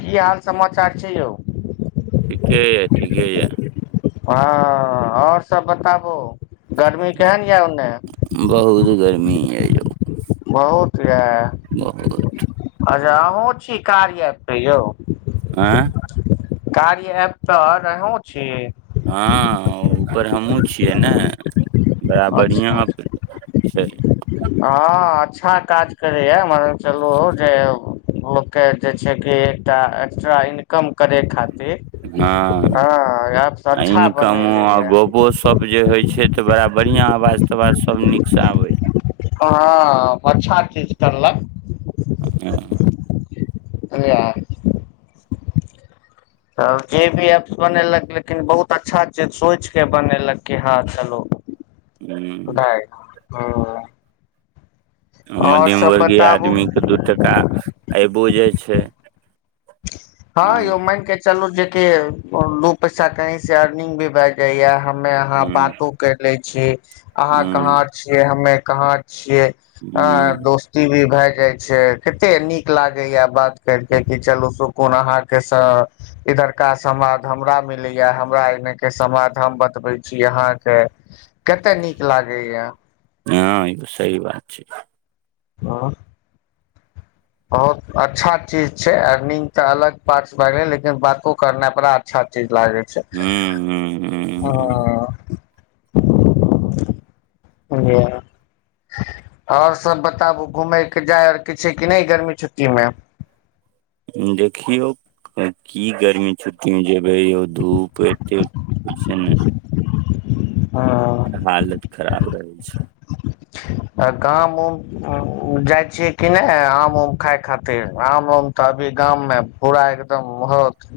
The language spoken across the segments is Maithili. की हाल समाचार छै यौ। ठीके यऽ ठीके यए। हां आओर सब बताबू। गर्मी केहन यए ओन्ने। यऽ बहुत गर्मी यऽ यौ बहुत यऽ बहुत अच्छा अहुँ छी कार्य ऐप पे यौ। आँय कार्य ऐप तर अहूँ छी। हँ ऊपर हमहुँ छियै ने बड़ा बढ़ियां। अच्छा हँ अच्छा काज करैए मगर चलू जे। लोक के जे छै की एकटा एक्स्ट्रा इनकम करय खातिर। हँ हँ एप अच्छा इनकमो बनेले आ ये गप्पो सप्प जे होइ छै तऽ बड़ा। बढ़ियां अवाज तवाज सब नीक सँ आबैए। हँ अच्छा चीज करलक। हँ रेहे [inaudible] तब जे भी एप्स बनेलक लेकिन बहुत अच्छा चीज सोचिकऽ बनेलक कि हँ चलू हूँ हूँ मध्यम वर्गीय आदमीके दू टका आइबो जाइ छै हँ यौ मानि के चलू जे कि दू पैसा कहीं से अर्निंग भी भए जाइया हम्मे अहाँ हूँ बातो कर लै छी अहाँ कहाँं हूँ छीये हम्मे कहाँ छिये ऐं हूँ दोस्ती भी भए जाइ छै कत्ते नीक लागैया बात करके कि चलू सु कोन अहाँ के स इधरका समाद हमरा मिलै ये हमरा एने के समाद हम बत बै छी अहाँके केत्त नीक लागैये हँ ई तऽ सही बात छै हँ बहुत अच्छा चीज छै अर्निंग तऽ अलग पार्टस भए गेलै लेकिन बातो करनाइ बड़ा अच्छा चीज लागै छै हूँ हूँ हूँ हूँ हँ [unintelligible] ओर सब बताबू घुमयके जाय आओर कि छै कि नहि गर्मी छुट्टीमे देखियौ की गर्मी छुट्टी जे यौ धूप एत्ते छै ने हालत खराब रहै छै गाम उम जाइ छियै कि नै आम उम खााय खातिर आम उम तऽ अभी गाम मे पुरा एकदम होत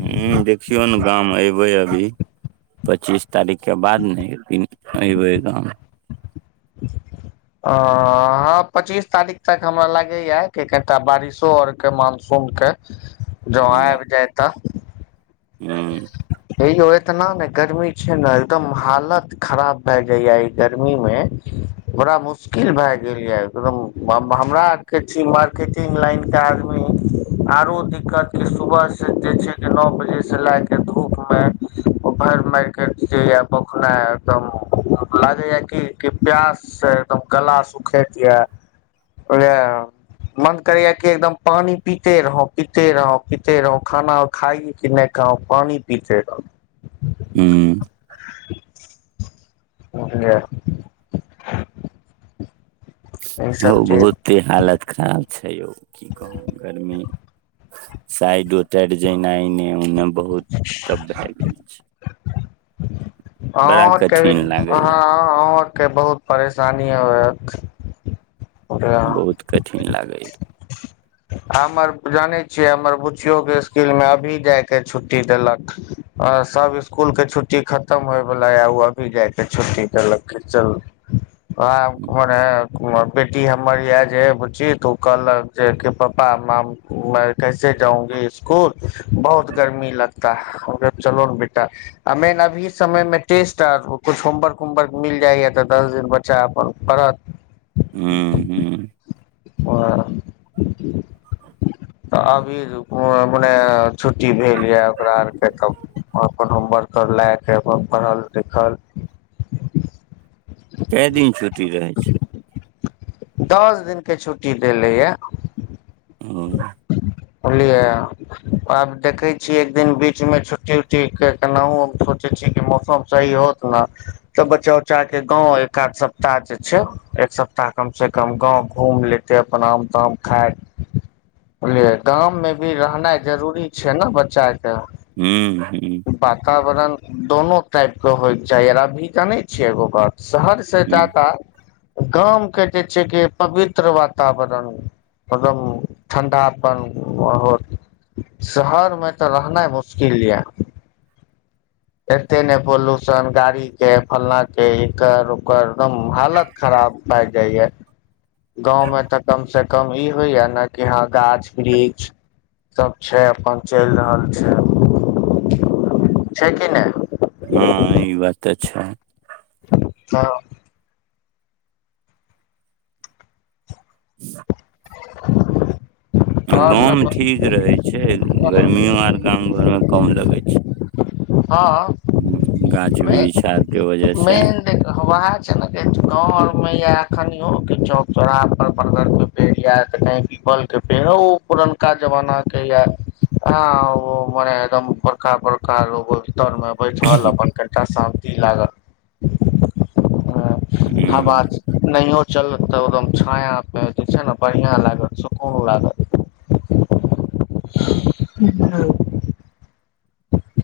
हूँ देखियौ न गाम अयबै अभी पच्चीस तारीख के बाद ने एबै गाम [inaudible] अ हँ पच्चीस तारीख तक हमरा लागैए कि कनिटा बारिशो आओर के मानसून कर जँ हूँ आबि जाय तऽ हूँ हे यौ एतना ने गर्मी छै ने एकदम हालत खराब भए जाइये ई गर्मी मे बड़ा मुश्किल भए गेल ये एकदम हमरा आर के छी मार्केटिंग लाइन के आदमी आरो दिक्कत कि सुबह से जे छै कि नौ बजे से लैके धुप मे भइर मारकेट जाइये बउखनाइ एकदम भेजाइये की की प्यास से एकदम गला सुखैत यै [unintelligible] मन करैया कि एकदम पानी पीते रहौं पीते रहौं पीते रहौं खाना खाइ कि नहि पानी पीते रहु हूँ बुझलियै ई हो सब चीज बहुते हालत खराब छै यौ की कहू गरमी साइड उतर जेना एने उने बहुत तब भए गेल छै अहाँँ बड़ा आरके भी कठिन अँाँ लागैया अहाँँ आरके बहुत परेशानी होयत बहुत कठिन लागैए हमर जानै छियै हमर बुच्चियो के स्कूल मे अभी जायके छुट्टी देलक आ सब स्कूल के छुट्टी खत खतम होयवालला ओ अभी जायके छुट्टी देलक चल वेहा हम मने बेटी हमर यै जे बुची त ओ कहलक जे पापा कैसे जाउंगी स्कुल बहुत गर्मी लगता चलो बेटा अ मैन अभी से समय मे टेस्ट आर कुछ होमवर्क उमवर्क मिल जाइएा तऽ दस दिन बच्चा अपन पढ़त हँ हू ओ तऽ अबी मने छुट्टी भेल यए ओकरा आरके तब अपन होमवर्क ओकर लए कऽ अपन पढ़ल लिखल कै दिन छूटी रहै छै दस दिन के छुट्टी देलैए ओ बुझलिये आब देखे छी एक दिन बीच में छुट्टी उट्टी के केनाहु सोचे छी मौसम सही होत ने त बच्चा उच्चा के गाँव एकाध सप्ताह जे छै एक सप्ताह कमसँ कम गाँव घुमि लेतै अपन आम ताम खाइत बुझलियै गाम मे भी रहनाइ जरूरी छै ने बच्चा के हू हू वातावरण दोनो टाइप के होइ के चाही अभी के नै छिय एगो बात शहर से हुँ ज्यादा गाम के जे छै कि पवित्र वातावरण मदम ठण्डा अपन होत शहर में तऽ रहना मुश्किल या एते ने पोल्यूशन गाड़ी के फलना के एकर ओकर एकदम हालत खराब भाइग जाइयए गाँव में तऽ कम से कम ई होइए ने कि हँ गाछ वृक्ष सब छै अपन चलि रहल छै छै कि नहि हँ ई बात तऽ छै हँ [inaudible] आओर गाँवमे सब ठीक रहै छै गर्मियो आर गाम घरमे कम लगै छै हँ हम्म, गाछ मेन वृक्ष आरके वजह से मेन देखियो जे झुन आरमा [unintelligible] अखनो के चौक चौराह पर बरगर के पेड़ यै त कही पीपल के फेर ओ पुरनका जमानाके यऽ हँ ओ मने एकदम बरका बरका लोगो तरमे बैठल अपन कनिटा शान्ति लागल हुँ हवाज नहि हो चलत त एकदम छाया पे जे छै ने बढ़िया लागत सुकून लागत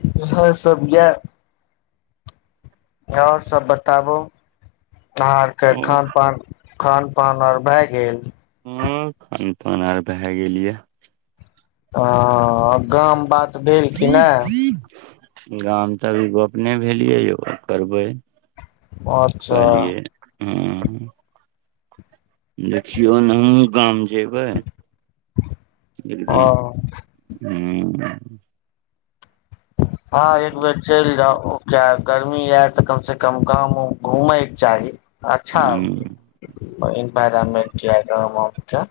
[inaudible] इएह सब यएह ओर सब बताबू अहाँ आर के खान पान खान पान आर भए गेल हँ खानपान आर भए गेल ये ह गाम बात भेल कि नहि गाम तऽ अभि गप नहि भेलियै यौ करबै अच्छा हू देखियो ना हमहु गाम जे जेबै एक ह दिन ह [inaudible] हँ एक बेर चलि जाउ क्या गर्मी ऐत तऽ कम से कम गाम उम घूमैके चाही अच्छा हुँ इन्वायरमेंट यै गाम के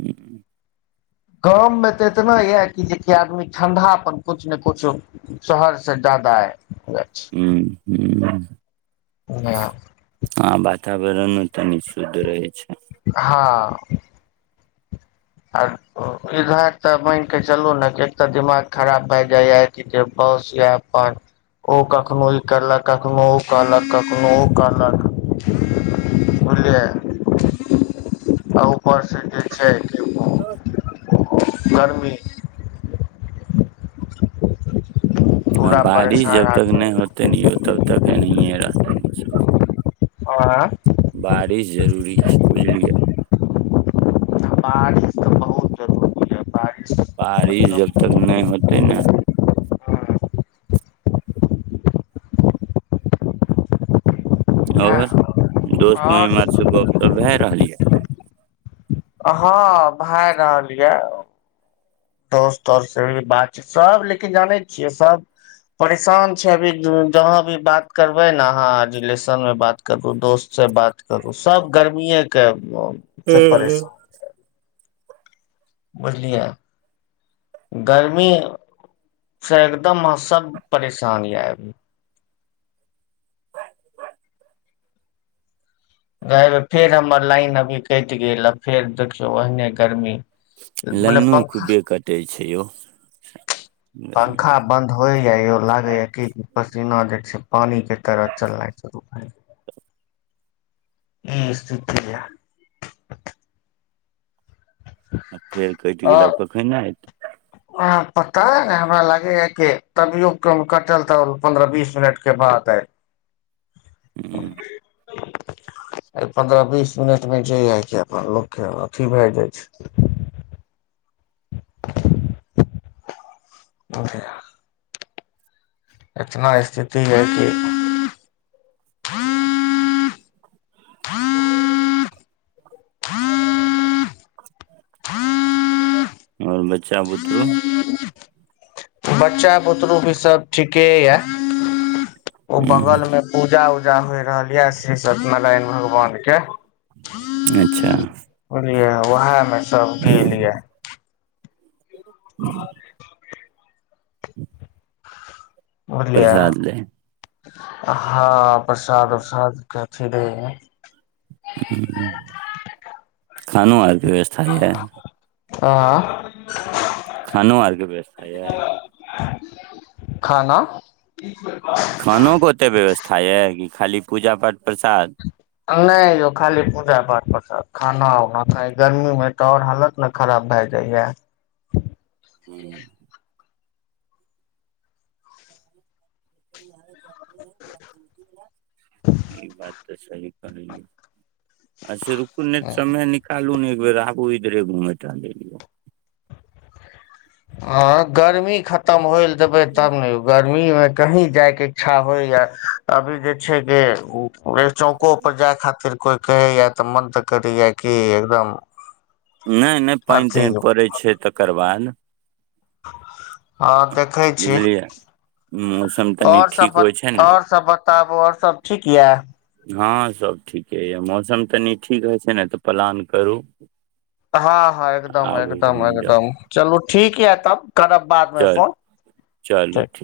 ह्म गाम मे तऽ एतना यए कि जेकि आदमी ठंडा अपन कुछ ने कुछ शहर से जा ज्यादा अइ ह ह आ बात वातावरण तनि शुद्ध रहै छै हँ आ इधर तऽ मान कऽ चलू ने कि एक तऽ दिमाग खराब भए जाइएा कि जे बस यै अपन ओ कखनो ई कलक कखनो ओ कहलक कखनो ओ कहलक बुझलियै आ ऊपरस जे छै गरमी आ पूरा बारिश परेशान जब तक आदमी नहि होतै यौ तब तक एनाहिए रहतै मौसम आ बारिश जरूरी छै बुझलियए बारिश तऽ बहुत जरूर यै बारिश जब तक नहि होते नै हँ ओर दोस्त महिमार से गपशप भए रहल यऽ हँ भए रहल यऽ दोस्त ओर से भी बात छै सब लेकिन जानै छियै सब परेशान छै अभी जहाँ भी बात करबै ने अहाँ रिलेशन मे बात करू दोस्त से बात करू सब गर्मीए के ये से परेशान ह बुझलियए गर्मी सँ एकदम सभ परेशान यए अभी रहब फेर हमर लाइन अभी कटि गेल आ फेर देखियौ ओहने गर्मी मने लाइनो पंखा खूबे कटै छै यौ पंखा आ बन्द होइ य लागैया की पसीना जे छै पानी के तरह चलनाइ शुरू भेल इ सुतियै आ फेर कटि गेलक कखन एत अ पता है ने हमरा लागे हा के तभियो कटल तऽ पन्द्रह बीस मिनट के बाद ऐत [inaudible] ह हेलो एहि पन्द्रह बीस मिनटमे जे हइ कि अपन लोकके अथी भए जाइ छै [inaudible] अरे यार इतना स्थिति है कि ओर बच्चा बुतरू बच्चा बुतरु भी सब ठीके य ओ हूं बगल में पूजा उज पूजा होइ रहल यऽ श्री सत्यनारायण भगवान के अच्छा बुझलियै उएह मे सब गेलिये [inaudible] [inaudible] बुझलियै प्रसाद ले हँ प्रसाद उसाद कथी रहे खानो आरके व्यवस्था यै आँ खानो आरके व्यस्था यै खाना खानोके ओते व्यवस्था यऽ की खाली पूजा पाठ प्रसाद नहि यौ खाली पूजा पाठ परसाद खाना उना खाय गर्मी मे तऽ ओर हालत ने खराब भए जाइया ह्म [unintelligible] ई बात तऽ सही कहलै अच्छा रुकु ने समय निकालू ने एकबेर आबू इधरे घूमे तुमे यौ ह गर्मी खतम होइल देबै तब ने गरमी गर्मी मे कही जाइके इच्छा होइया अभी जे छै जे उ जे चौकोपर जाय खातिर कोइ कहैए तऽ मन तऽ करैए कि एकदम नैय नैत पैन अथी तेन पड़ैत छै तकर बाद हँ देखै छी बुझलियै मौसम तनि ओर सब ठीक बत होइ छै ने ओर सब बताबू और सब ठीक य हँ सब ठीके य मौसम तनी ठीक होइ छै ने तऽ प्लान करू हँ हँ एकदम आबू एकदम घुमि जाउ एकदम चलू ठीक य तब करब बादमे चल फोन ठीक